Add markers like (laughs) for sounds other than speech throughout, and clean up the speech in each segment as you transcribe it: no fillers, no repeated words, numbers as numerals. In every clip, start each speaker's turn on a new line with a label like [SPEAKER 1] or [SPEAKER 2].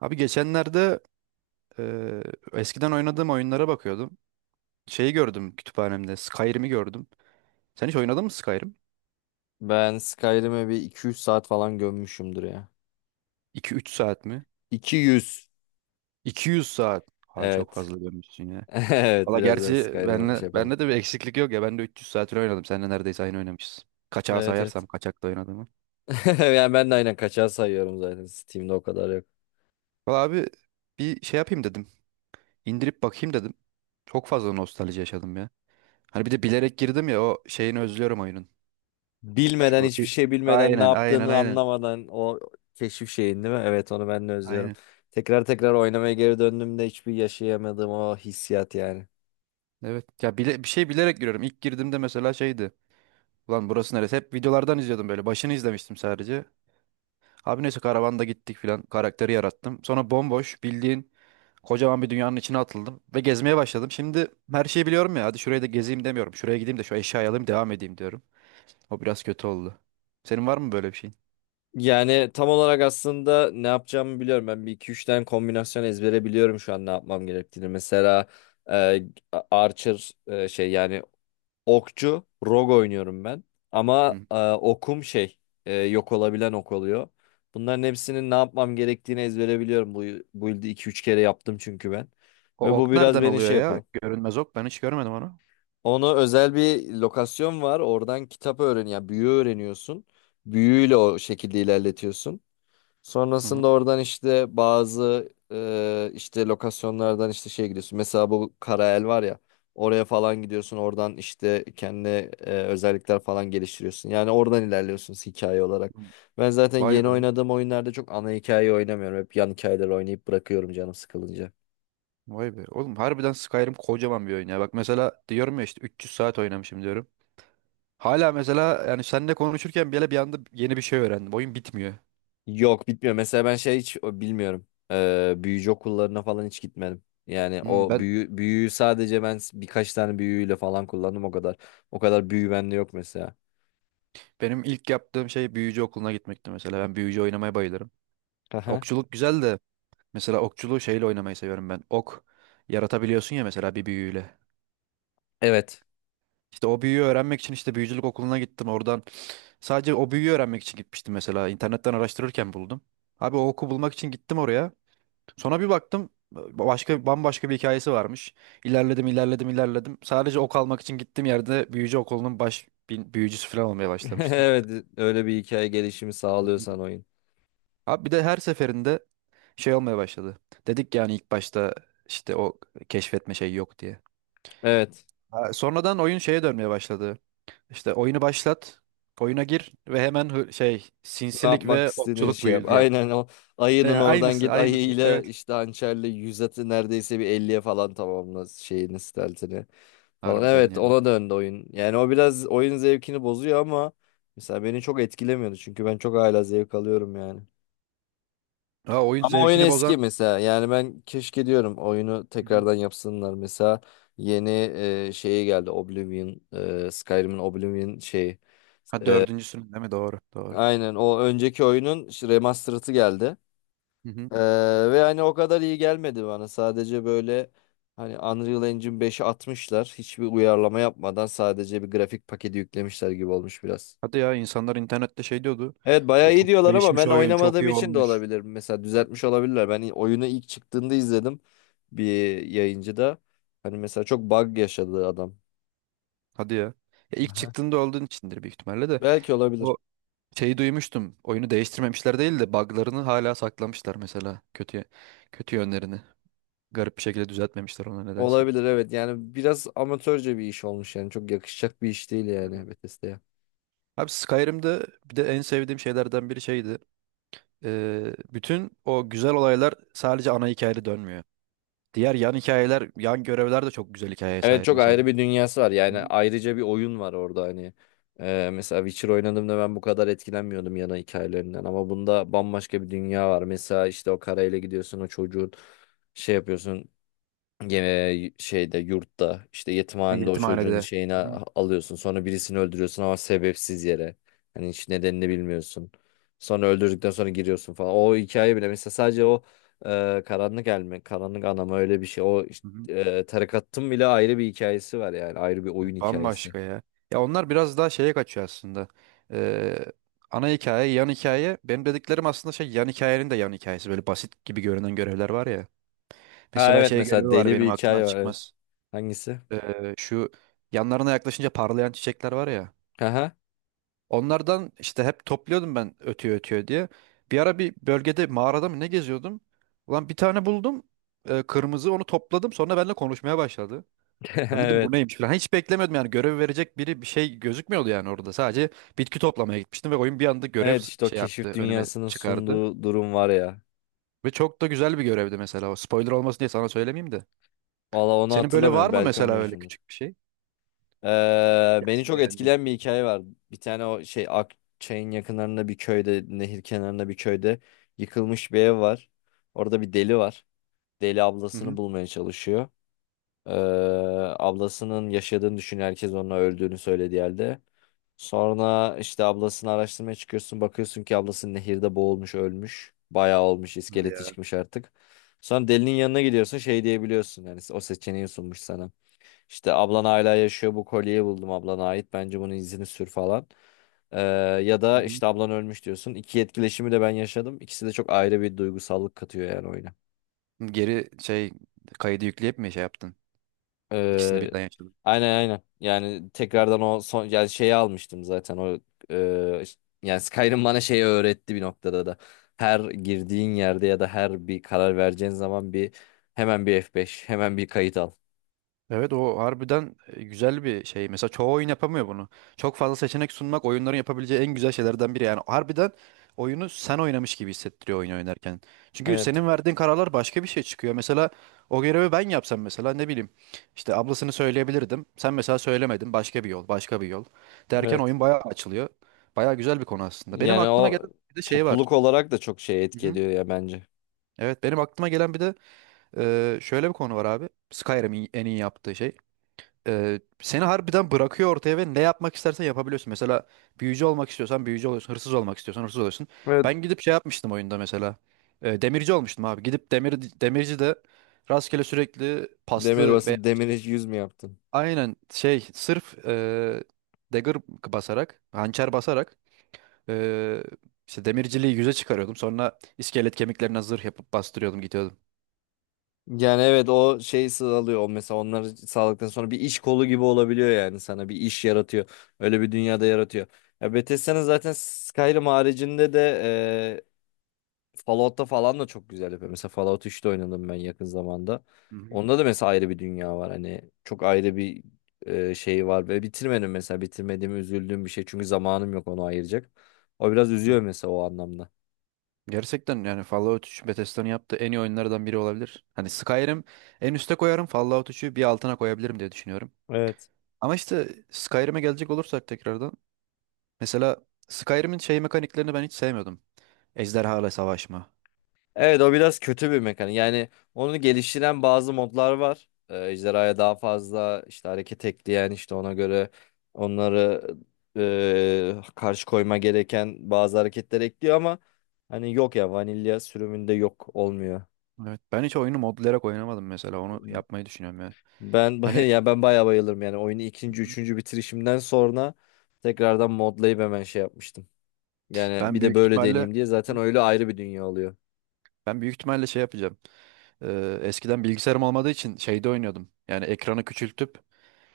[SPEAKER 1] Abi geçenlerde eee, eskiden oynadığım oyunlara bakıyordum. Şeyi gördüm kütüphanemde. Skyrim'i gördüm. Sen hiç oynadın mı Skyrim?
[SPEAKER 2] Ben Skyrim'e bir 200 saat falan gömmüşümdür ya.
[SPEAKER 1] 2-3 saat mi?
[SPEAKER 2] 200,
[SPEAKER 1] 200 saat. Abi çok
[SPEAKER 2] Evet.
[SPEAKER 1] fazla görmüşsün ya.
[SPEAKER 2] (laughs) Evet
[SPEAKER 1] Valla
[SPEAKER 2] biraz ben
[SPEAKER 1] gerçi
[SPEAKER 2] Skyrim'e şey yapalım.
[SPEAKER 1] bende de bir eksiklik yok ya. Ben de 300 saatini oynadım. Seninle neredeyse aynı oynamışız. Kaçağı
[SPEAKER 2] Evet
[SPEAKER 1] sayarsam
[SPEAKER 2] evet.
[SPEAKER 1] kaçakta oynadığımı.
[SPEAKER 2] (laughs) Yani ben de aynen kaçağı sayıyorum zaten. Steam'de o kadar yok.
[SPEAKER 1] Valla abi bir şey yapayım dedim. İndirip bakayım dedim. Çok fazla nostalji yaşadım ya. Hani bir de bilerek girdim ya o şeyini özlüyorum oyunun.
[SPEAKER 2] Bilmeden
[SPEAKER 1] Şu
[SPEAKER 2] hiçbir şey bilmeden ne
[SPEAKER 1] aynen, aynen,
[SPEAKER 2] yaptığını
[SPEAKER 1] aynen.
[SPEAKER 2] anlamadan o keşif şeyin değil mi? Evet onu ben de özlüyorum.
[SPEAKER 1] Aynen.
[SPEAKER 2] Tekrar tekrar oynamaya geri döndüğümde hiçbir yaşayamadığım o hissiyat yani.
[SPEAKER 1] Evet. Ya bir şey bilerek giriyorum. İlk girdiğimde mesela şeydi. Ulan burası neresi? Hep videolardan izliyordum böyle. Başını izlemiştim sadece. Abi neyse karavanda gittik filan. Karakteri yarattım. Sonra bomboş bildiğin kocaman bir dünyanın içine atıldım. Ve gezmeye başladım. Şimdi her şeyi biliyorum ya. Hadi şurayı da gezeyim demiyorum. Şuraya gideyim de şu eşyayı alayım devam edeyim diyorum. O biraz kötü oldu. Senin var mı böyle bir şeyin?
[SPEAKER 2] Yani tam olarak aslında ne yapacağımı biliyorum. Ben bir iki üç tane kombinasyon ezbere biliyorum şu an ne yapmam gerektiğini. Mesela e, Archer şey yani okçu rogue oynuyorum ben. Ama
[SPEAKER 1] Hı.
[SPEAKER 2] okum şey yok olabilen ok oluyor. Bunların hepsinin ne yapmam gerektiğini ezbere biliyorum. Bu yılda iki üç kere yaptım çünkü ben.
[SPEAKER 1] O
[SPEAKER 2] Ve bu
[SPEAKER 1] ok
[SPEAKER 2] biraz
[SPEAKER 1] nereden
[SPEAKER 2] beni
[SPEAKER 1] oluyor
[SPEAKER 2] şey
[SPEAKER 1] ya?
[SPEAKER 2] yapıyor.
[SPEAKER 1] Görünmez ok. Ben hiç görmedim onu.
[SPEAKER 2] Ona özel bir lokasyon var. Oradan kitap öğren ya büyü öğreniyorsun. Büyüyle o şekilde ilerletiyorsun.
[SPEAKER 1] Hı
[SPEAKER 2] Sonrasında
[SPEAKER 1] hı.
[SPEAKER 2] oradan işte bazı işte lokasyonlardan işte şey gidiyorsun. Mesela bu Karael var ya oraya falan gidiyorsun. Oradan işte kendi özellikler falan geliştiriyorsun. Yani oradan ilerliyorsun hikaye olarak. Ben zaten
[SPEAKER 1] Vay
[SPEAKER 2] yeni
[SPEAKER 1] be.
[SPEAKER 2] oynadığım oyunlarda çok ana hikayeyi oynamıyorum. Hep yan hikayeleri oynayıp bırakıyorum canım sıkılınca.
[SPEAKER 1] Vay be. Oğlum harbiden Skyrim kocaman bir oyun ya. Bak mesela diyorum ya işte 300 saat oynamışım diyorum. Hala mesela yani seninle konuşurken bile bir anda yeni bir şey öğrendim. Oyun bitmiyor.
[SPEAKER 2] Yok, bitmiyor. Mesela ben şey hiç o, bilmiyorum. Büyücü okullarına falan hiç gitmedim. Yani
[SPEAKER 1] Hmm,
[SPEAKER 2] o
[SPEAKER 1] ben
[SPEAKER 2] büyüyü sadece birkaç tane büyüyle falan kullandım o kadar. O kadar büyü bende yok mesela.
[SPEAKER 1] Benim ilk yaptığım şey büyücü okuluna gitmekti mesela. Ben büyücü oynamaya bayılırım.
[SPEAKER 2] Aha.
[SPEAKER 1] Okçuluk güzel de mesela okçuluğu şeyle oynamayı seviyorum ben. Ok yaratabiliyorsun ya mesela bir büyüyle.
[SPEAKER 2] Evet.
[SPEAKER 1] İşte o büyüyü öğrenmek için işte büyücülük okuluna gittim oradan. Sadece o büyüyü öğrenmek için gitmiştim mesela. İnternetten araştırırken buldum. Abi o oku bulmak için gittim oraya. Sonra bir baktım başka bambaşka bir hikayesi varmış. İlerledim, ilerledim, ilerledim. Sadece ok almak için gittiğim yerde büyücü okulunun baş büyücüsü falan olmaya
[SPEAKER 2] (laughs)
[SPEAKER 1] başlamıştım.
[SPEAKER 2] Evet, öyle bir hikaye gelişimi
[SPEAKER 1] Hmm.
[SPEAKER 2] sağlıyorsan oyun.
[SPEAKER 1] Abi bir de her seferinde şey olmaya başladı. Dedik yani ilk başta işte o keşfetme şeyi yok diye.
[SPEAKER 2] Evet.
[SPEAKER 1] Ha, sonradan oyun şeye dönmeye başladı. İşte oyunu başlat, oyuna gir ve hemen şey
[SPEAKER 2] Ne
[SPEAKER 1] sinsilik
[SPEAKER 2] yapmak
[SPEAKER 1] ve
[SPEAKER 2] istediğin
[SPEAKER 1] okçuluk
[SPEAKER 2] şey yap.
[SPEAKER 1] build yap.
[SPEAKER 2] Aynen o ayının oradan
[SPEAKER 1] Aynısı,
[SPEAKER 2] git
[SPEAKER 1] aynısı.
[SPEAKER 2] ayıyla
[SPEAKER 1] Evet.
[SPEAKER 2] işte hançerle yüz atı neredeyse bir elliye falan tamamla şeyini steltini falan.
[SPEAKER 1] Harbiden
[SPEAKER 2] Evet
[SPEAKER 1] yani.
[SPEAKER 2] ona döndü oyun. Yani o biraz oyun zevkini bozuyor ama mesela beni çok etkilemiyordu çünkü ben çok hala zevk alıyorum yani.
[SPEAKER 1] Ha, oyun
[SPEAKER 2] Ama oyun
[SPEAKER 1] zevkini
[SPEAKER 2] eski
[SPEAKER 1] bozan.
[SPEAKER 2] mesela. Yani ben keşke diyorum oyunu
[SPEAKER 1] Hı hı.
[SPEAKER 2] tekrardan yapsınlar. Mesela yeni şeyi geldi Oblivion, Skyrim'in Oblivion şeyi.
[SPEAKER 1] Ha dördüncüsünün değil mi? Doğru, doğru.
[SPEAKER 2] Aynen o önceki oyunun işte remastered'ı geldi.
[SPEAKER 1] Hı hı.
[SPEAKER 2] E, Ve hani o kadar iyi gelmedi bana. Sadece böyle hani Unreal Engine 5'i atmışlar. Hiçbir uyarlama yapmadan sadece bir grafik paketi yüklemişler gibi olmuş biraz.
[SPEAKER 1] Hadi ya insanlar internette şey diyordu.
[SPEAKER 2] Evet bayağı
[SPEAKER 1] Böyle
[SPEAKER 2] iyi
[SPEAKER 1] çok
[SPEAKER 2] diyorlar ama
[SPEAKER 1] değişmiş
[SPEAKER 2] ben
[SPEAKER 1] oyun çok
[SPEAKER 2] oynamadığım
[SPEAKER 1] iyi
[SPEAKER 2] için de
[SPEAKER 1] olmuş.
[SPEAKER 2] olabilir. Mesela düzeltmiş olabilirler. Ben oyunu ilk çıktığında izledim bir yayıncıda. Hani mesela çok bug yaşadı adam.
[SPEAKER 1] Hadi ya. Ya ilk
[SPEAKER 2] Aha.
[SPEAKER 1] çıktığında olduğun içindir büyük ihtimalle de.
[SPEAKER 2] Belki olabilir.
[SPEAKER 1] O şeyi duymuştum. Oyunu değiştirmemişler değil de buglarını hala saklamışlar mesela. Kötü kötü yönlerini. Garip bir şekilde düzeltmemişler ona nedense.
[SPEAKER 2] Olabilir evet. Yani biraz amatörce bir iş olmuş yani. Çok yakışacak bir iş değil
[SPEAKER 1] Hı hı.
[SPEAKER 2] yani Bethesda'ya.
[SPEAKER 1] Abi Skyrim'de bir de en sevdiğim şeylerden biri şeydi. Bütün o güzel olaylar sadece ana hikayede dönmüyor. Diğer yan hikayeler, yan görevler de çok güzel hikayeye
[SPEAKER 2] Evet
[SPEAKER 1] sahip
[SPEAKER 2] çok
[SPEAKER 1] mesela.
[SPEAKER 2] ayrı bir dünyası var.
[SPEAKER 1] Hı
[SPEAKER 2] Yani
[SPEAKER 1] hı.
[SPEAKER 2] ayrıca bir oyun var orada hani. Mesela Witcher oynadığımda ben bu kadar etkilenmiyordum yana hikayelerinden. Ama bunda bambaşka bir dünya var. Mesela işte o karayla gidiyorsun o çocuğun şey yapıyorsun. Gene şeyde yurtta işte yetimhanede o çocuğun
[SPEAKER 1] Yetimhanede.
[SPEAKER 2] şeyini
[SPEAKER 1] Hı hı.
[SPEAKER 2] a- alıyorsun. Sonra birisini öldürüyorsun ama sebepsiz yere. Hani hiç nedenini bilmiyorsun. Sonra öldürdükten sonra giriyorsun falan. O hikaye bile mesela sadece o karanlık anama öyle bir şey. O
[SPEAKER 1] Hı hı.
[SPEAKER 2] tarikatın bile ayrı bir hikayesi var yani. Ayrı bir oyun
[SPEAKER 1] Evet,
[SPEAKER 2] hikayesi.
[SPEAKER 1] bambaşka ya. Ya onlar biraz daha şeye kaçıyor aslında. Ee, Ana hikaye, yan hikaye. Benim dediklerim aslında şey yan hikayenin de yan hikayesi. Böyle basit gibi görünen görevler var ya.
[SPEAKER 2] Ha
[SPEAKER 1] Mesela
[SPEAKER 2] evet
[SPEAKER 1] şey
[SPEAKER 2] mesela
[SPEAKER 1] görevi var
[SPEAKER 2] deli
[SPEAKER 1] benim
[SPEAKER 2] bir
[SPEAKER 1] aklımdan
[SPEAKER 2] hikaye var evet.
[SPEAKER 1] çıkmaz.
[SPEAKER 2] Hangisi?
[SPEAKER 1] Şu yanlarına yaklaşınca parlayan çiçekler var ya.
[SPEAKER 2] Haha.
[SPEAKER 1] Onlardan işte hep topluyordum ben ötüyor ötüyor diye. Bir ara bir bölgede mağarada mı ne geziyordum. Ulan bir tane buldum. Kırmızı onu topladım. Sonra benimle konuşmaya başladı.
[SPEAKER 2] (laughs)
[SPEAKER 1] Lan dedim bu
[SPEAKER 2] Evet.
[SPEAKER 1] neymiş falan. Hiç beklemiyordum yani görev verecek biri bir şey gözükmüyordu yani orada. Sadece bitki toplamaya gitmiştim ve oyun bir anda görev
[SPEAKER 2] Evet işte o
[SPEAKER 1] şey
[SPEAKER 2] keşif
[SPEAKER 1] yaptı önüme
[SPEAKER 2] dünyasının
[SPEAKER 1] çıkardı.
[SPEAKER 2] sunduğu durum var ya.
[SPEAKER 1] Ve çok da güzel bir görevdi mesela o. Spoiler olmasın diye sana söylemeyeyim de.
[SPEAKER 2] Valla onu
[SPEAKER 1] Senin böyle var
[SPEAKER 2] hatırlamıyorum.
[SPEAKER 1] mı
[SPEAKER 2] Belki
[SPEAKER 1] mesela öyle
[SPEAKER 2] oynamışımdır.
[SPEAKER 1] küçük bir şey?
[SPEAKER 2] Beni
[SPEAKER 1] Hikayesini
[SPEAKER 2] çok
[SPEAKER 1] beğendin.
[SPEAKER 2] etkileyen bir hikaye var. Bir tane o şey Akçay'ın yakınlarında bir köyde, nehir kenarında bir köyde yıkılmış bir ev var. Orada bir deli var. Deli
[SPEAKER 1] Hı
[SPEAKER 2] ablasını
[SPEAKER 1] hı.
[SPEAKER 2] bulmaya çalışıyor. Ee, Ablasının yaşadığını düşünüyor. Herkes onun öldüğünü söylediği halde. Sonra işte ablasını araştırmaya çıkıyorsun. Bakıyorsun ki ablası nehirde boğulmuş, ölmüş. Bayağı olmuş,
[SPEAKER 1] Hadi
[SPEAKER 2] iskeleti
[SPEAKER 1] ya.
[SPEAKER 2] çıkmış artık. Sonra delinin yanına gidiyorsun. Şey diyebiliyorsun. Yani o seçeneği sunmuş sana. İşte ablan hala yaşıyor bu kolyeyi buldum ablana ait. Bence bunun izini sür falan. Ee, Ya
[SPEAKER 1] Hı
[SPEAKER 2] da
[SPEAKER 1] hı.
[SPEAKER 2] işte ablan ölmüş diyorsun. İki etkileşimi de ben yaşadım. İkisi de çok ayrı bir duygusallık katıyor yani oyuna.
[SPEAKER 1] Geri şey kaydı yükleyip mi şey yaptın? İkisini
[SPEAKER 2] Ee,
[SPEAKER 1] birden yaşadın.
[SPEAKER 2] aynen aynen. Yani tekrardan o son yani şeyi almıştım zaten o e, yani Skyrim bana şeyi öğretti bir noktada da. Her girdiğin yerde ya da her bir karar vereceğin zaman hemen bir F5, hemen bir kayıt al.
[SPEAKER 1] Evet o harbiden güzel bir şey. Mesela çoğu oyun yapamıyor bunu. Çok fazla seçenek sunmak oyunların yapabileceği en güzel şeylerden biri. Yani harbiden oyunu sen oynamış gibi hissettiriyor oyun oynarken. Çünkü
[SPEAKER 2] Evet.
[SPEAKER 1] senin verdiğin kararlar başka bir şey çıkıyor. Mesela o görevi ben yapsam mesela ne bileyim işte ablasını söyleyebilirdim. Sen mesela söylemedin başka bir yol başka bir yol derken
[SPEAKER 2] Evet.
[SPEAKER 1] oyun bayağı açılıyor. Bayağı güzel bir konu aslında. Benim
[SPEAKER 2] Yani
[SPEAKER 1] aklıma
[SPEAKER 2] o
[SPEAKER 1] gelen bir de şey var.
[SPEAKER 2] topluluk olarak da çok şey
[SPEAKER 1] Hı
[SPEAKER 2] etki
[SPEAKER 1] hı.
[SPEAKER 2] ediyor ya bence.
[SPEAKER 1] Evet benim aklıma gelen bir de şöyle bir konu var abi. Skyrim'in en iyi yaptığı şey seni harbiden bırakıyor ortaya ve ne yapmak istersen yapabiliyorsun. Mesela büyücü olmak istiyorsan büyücü oluyorsun. Hırsız olmak istiyorsan hırsız oluyorsun.
[SPEAKER 2] Evet.
[SPEAKER 1] Ben gidip şey yapmıştım oyunda mesela. Demirci olmuştum abi. Gidip demirci de rastgele sürekli
[SPEAKER 2] Demir
[SPEAKER 1] paslı ve
[SPEAKER 2] basıp demir hiç yüz mü yaptın?
[SPEAKER 1] aynen şey sırf dagger basarak, hançer basarak e, işte demirciliği yüze çıkarıyordum. Sonra iskelet kemiklerine zırh yapıp bastırıyordum gidiyordum.
[SPEAKER 2] Yani evet o şey sağlıyor. O mesela onları sağladıktan sonra bir iş kolu gibi olabiliyor yani sana bir iş yaratıyor. Öyle bir dünyada yaratıyor. Ya Bethesda'nın zaten Skyrim haricinde de Fallout'ta falan da çok güzel yapıyor. Mesela Fallout 3'te oynadım ben yakın zamanda.
[SPEAKER 1] Hı
[SPEAKER 2] Onda da mesela ayrı bir dünya var. Hani çok ayrı bir şey var. Ve bitirmedim mesela. Bitirmediğimi üzüldüğüm bir şey. Çünkü zamanım yok onu ayıracak. O biraz
[SPEAKER 1] hı.
[SPEAKER 2] üzüyor mesela o anlamda.
[SPEAKER 1] Gerçekten yani Fallout 3 Bethesda'nın yaptığı en iyi oyunlardan biri olabilir. Hani Skyrim en üste koyarım, Fallout 3'ü bir altına koyabilirim diye düşünüyorum.
[SPEAKER 2] Evet.
[SPEAKER 1] Ama işte Skyrim'e gelecek olursak tekrardan. Mesela Skyrim'in şey mekaniklerini ben hiç sevmiyordum. Ejderhalarla savaşma.
[SPEAKER 2] Evet o biraz kötü bir mekanik. Yani onu geliştiren bazı modlar var. Ejderhaya daha fazla işte hareket ekleyen işte ona göre onları karşı koyma gereken bazı hareketler ekliyor ama hani yok ya vanilya sürümünde yok olmuyor.
[SPEAKER 1] Evet. Ben hiç oyunu modlayarak oynamadım mesela. Onu yapmayı düşünüyorum yani.
[SPEAKER 2] Ben (laughs) baya
[SPEAKER 1] Hani
[SPEAKER 2] ya ben bayağı bayılırım yani oyunu ikinci üçüncü bitirişimden sonra tekrardan modlayıp hemen şey yapmıştım. Yani
[SPEAKER 1] ben
[SPEAKER 2] bir de
[SPEAKER 1] büyük
[SPEAKER 2] böyle
[SPEAKER 1] ihtimalle
[SPEAKER 2] deneyeyim diye zaten öyle ayrı bir dünya oluyor.
[SPEAKER 1] ben büyük ihtimalle şey yapacağım. Eskiden bilgisayarım olmadığı için şeyde oynuyordum. Yani ekranı küçültüp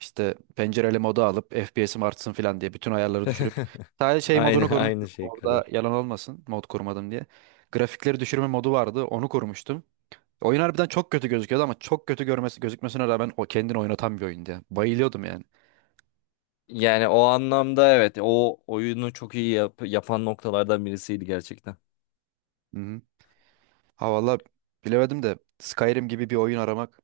[SPEAKER 1] İşte pencereli modu alıp FPS'im artsın falan diye bütün ayarları düşürüp
[SPEAKER 2] (laughs)
[SPEAKER 1] sadece şey
[SPEAKER 2] Aynı
[SPEAKER 1] modunu
[SPEAKER 2] aynı
[SPEAKER 1] korumuştum.
[SPEAKER 2] şey
[SPEAKER 1] Orada
[SPEAKER 2] kadar.
[SPEAKER 1] yalan olmasın mod korumadım diye. Grafikleri düşürme modu vardı. Onu korumuştum. Oyun harbiden çok kötü gözüküyordu ama çok kötü gözükmesine rağmen o kendini oynatan bir oyundu ya. Bayılıyordum yani.
[SPEAKER 2] Yani o anlamda evet o oyunu çok iyi yapan noktalardan birisiydi gerçekten.
[SPEAKER 1] Hı hı. Ha valla bilemedim de Skyrim gibi bir oyun aramak.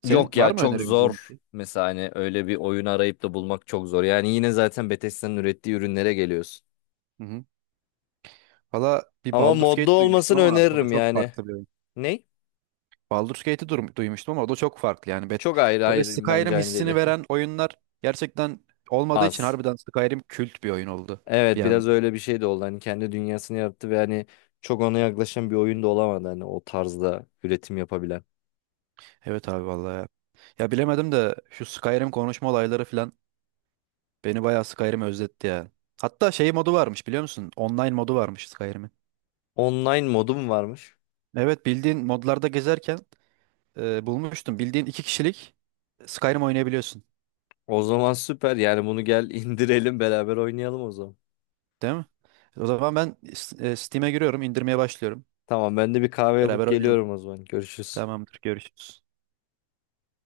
[SPEAKER 1] Senin
[SPEAKER 2] Yok
[SPEAKER 1] var
[SPEAKER 2] ya
[SPEAKER 1] mı
[SPEAKER 2] çok
[SPEAKER 1] önerebileceğin bir
[SPEAKER 2] zor
[SPEAKER 1] şey?
[SPEAKER 2] mesela hani öyle bir oyun arayıp da bulmak çok zor. Yani yine zaten Bethesda'nın ürettiği ürünlere geliyorsun.
[SPEAKER 1] Hı hı. Valla bir
[SPEAKER 2] Ama
[SPEAKER 1] Baldur's
[SPEAKER 2] modda
[SPEAKER 1] Gate duymuştum
[SPEAKER 2] olmasını
[SPEAKER 1] ama o da
[SPEAKER 2] öneririm
[SPEAKER 1] çok
[SPEAKER 2] yani.
[SPEAKER 1] farklı bir
[SPEAKER 2] Ne?
[SPEAKER 1] Baldur's Gate'i duymuştum ama o da çok farklı yani. Bet-
[SPEAKER 2] Çok ayrı,
[SPEAKER 1] Böyle
[SPEAKER 2] hayır, bence
[SPEAKER 1] Skyrim
[SPEAKER 2] aynı değil.
[SPEAKER 1] hissini veren oyunlar gerçekten
[SPEAKER 2] (laughs)
[SPEAKER 1] olmadığı için
[SPEAKER 2] Az.
[SPEAKER 1] harbiden Skyrim kült bir oyun oldu
[SPEAKER 2] Evet
[SPEAKER 1] bir
[SPEAKER 2] biraz
[SPEAKER 1] anda.
[SPEAKER 2] öyle bir şey de oldu. Hani kendi dünyasını yarattı ve hani çok ona yaklaşan bir oyun da olamadı hani o tarzda üretim yapabilen.
[SPEAKER 1] Evet abi vallahi ya. Ya bilemedim de şu Skyrim konuşma olayları falan beni bayağı Skyrim özletti ya. Hatta şey modu varmış biliyor musun? Online modu varmış Skyrim'in.
[SPEAKER 2] Online modum varmış.
[SPEAKER 1] Evet bildiğin modlarda gezerken bulmuştum. Bildiğin iki kişilik Skyrim oynayabiliyorsun
[SPEAKER 2] O zaman süper. Yani bunu gel (laughs) indirelim beraber oynayalım o zaman.
[SPEAKER 1] değil mi? O zaman ben Steam'e giriyorum, indirmeye başlıyorum.
[SPEAKER 2] Tamam ben de bir kahve yapıp
[SPEAKER 1] Beraber oynayalım.
[SPEAKER 2] geliyorum o zaman. Görüşürüz.
[SPEAKER 1] Tamamdır, görüşürüz.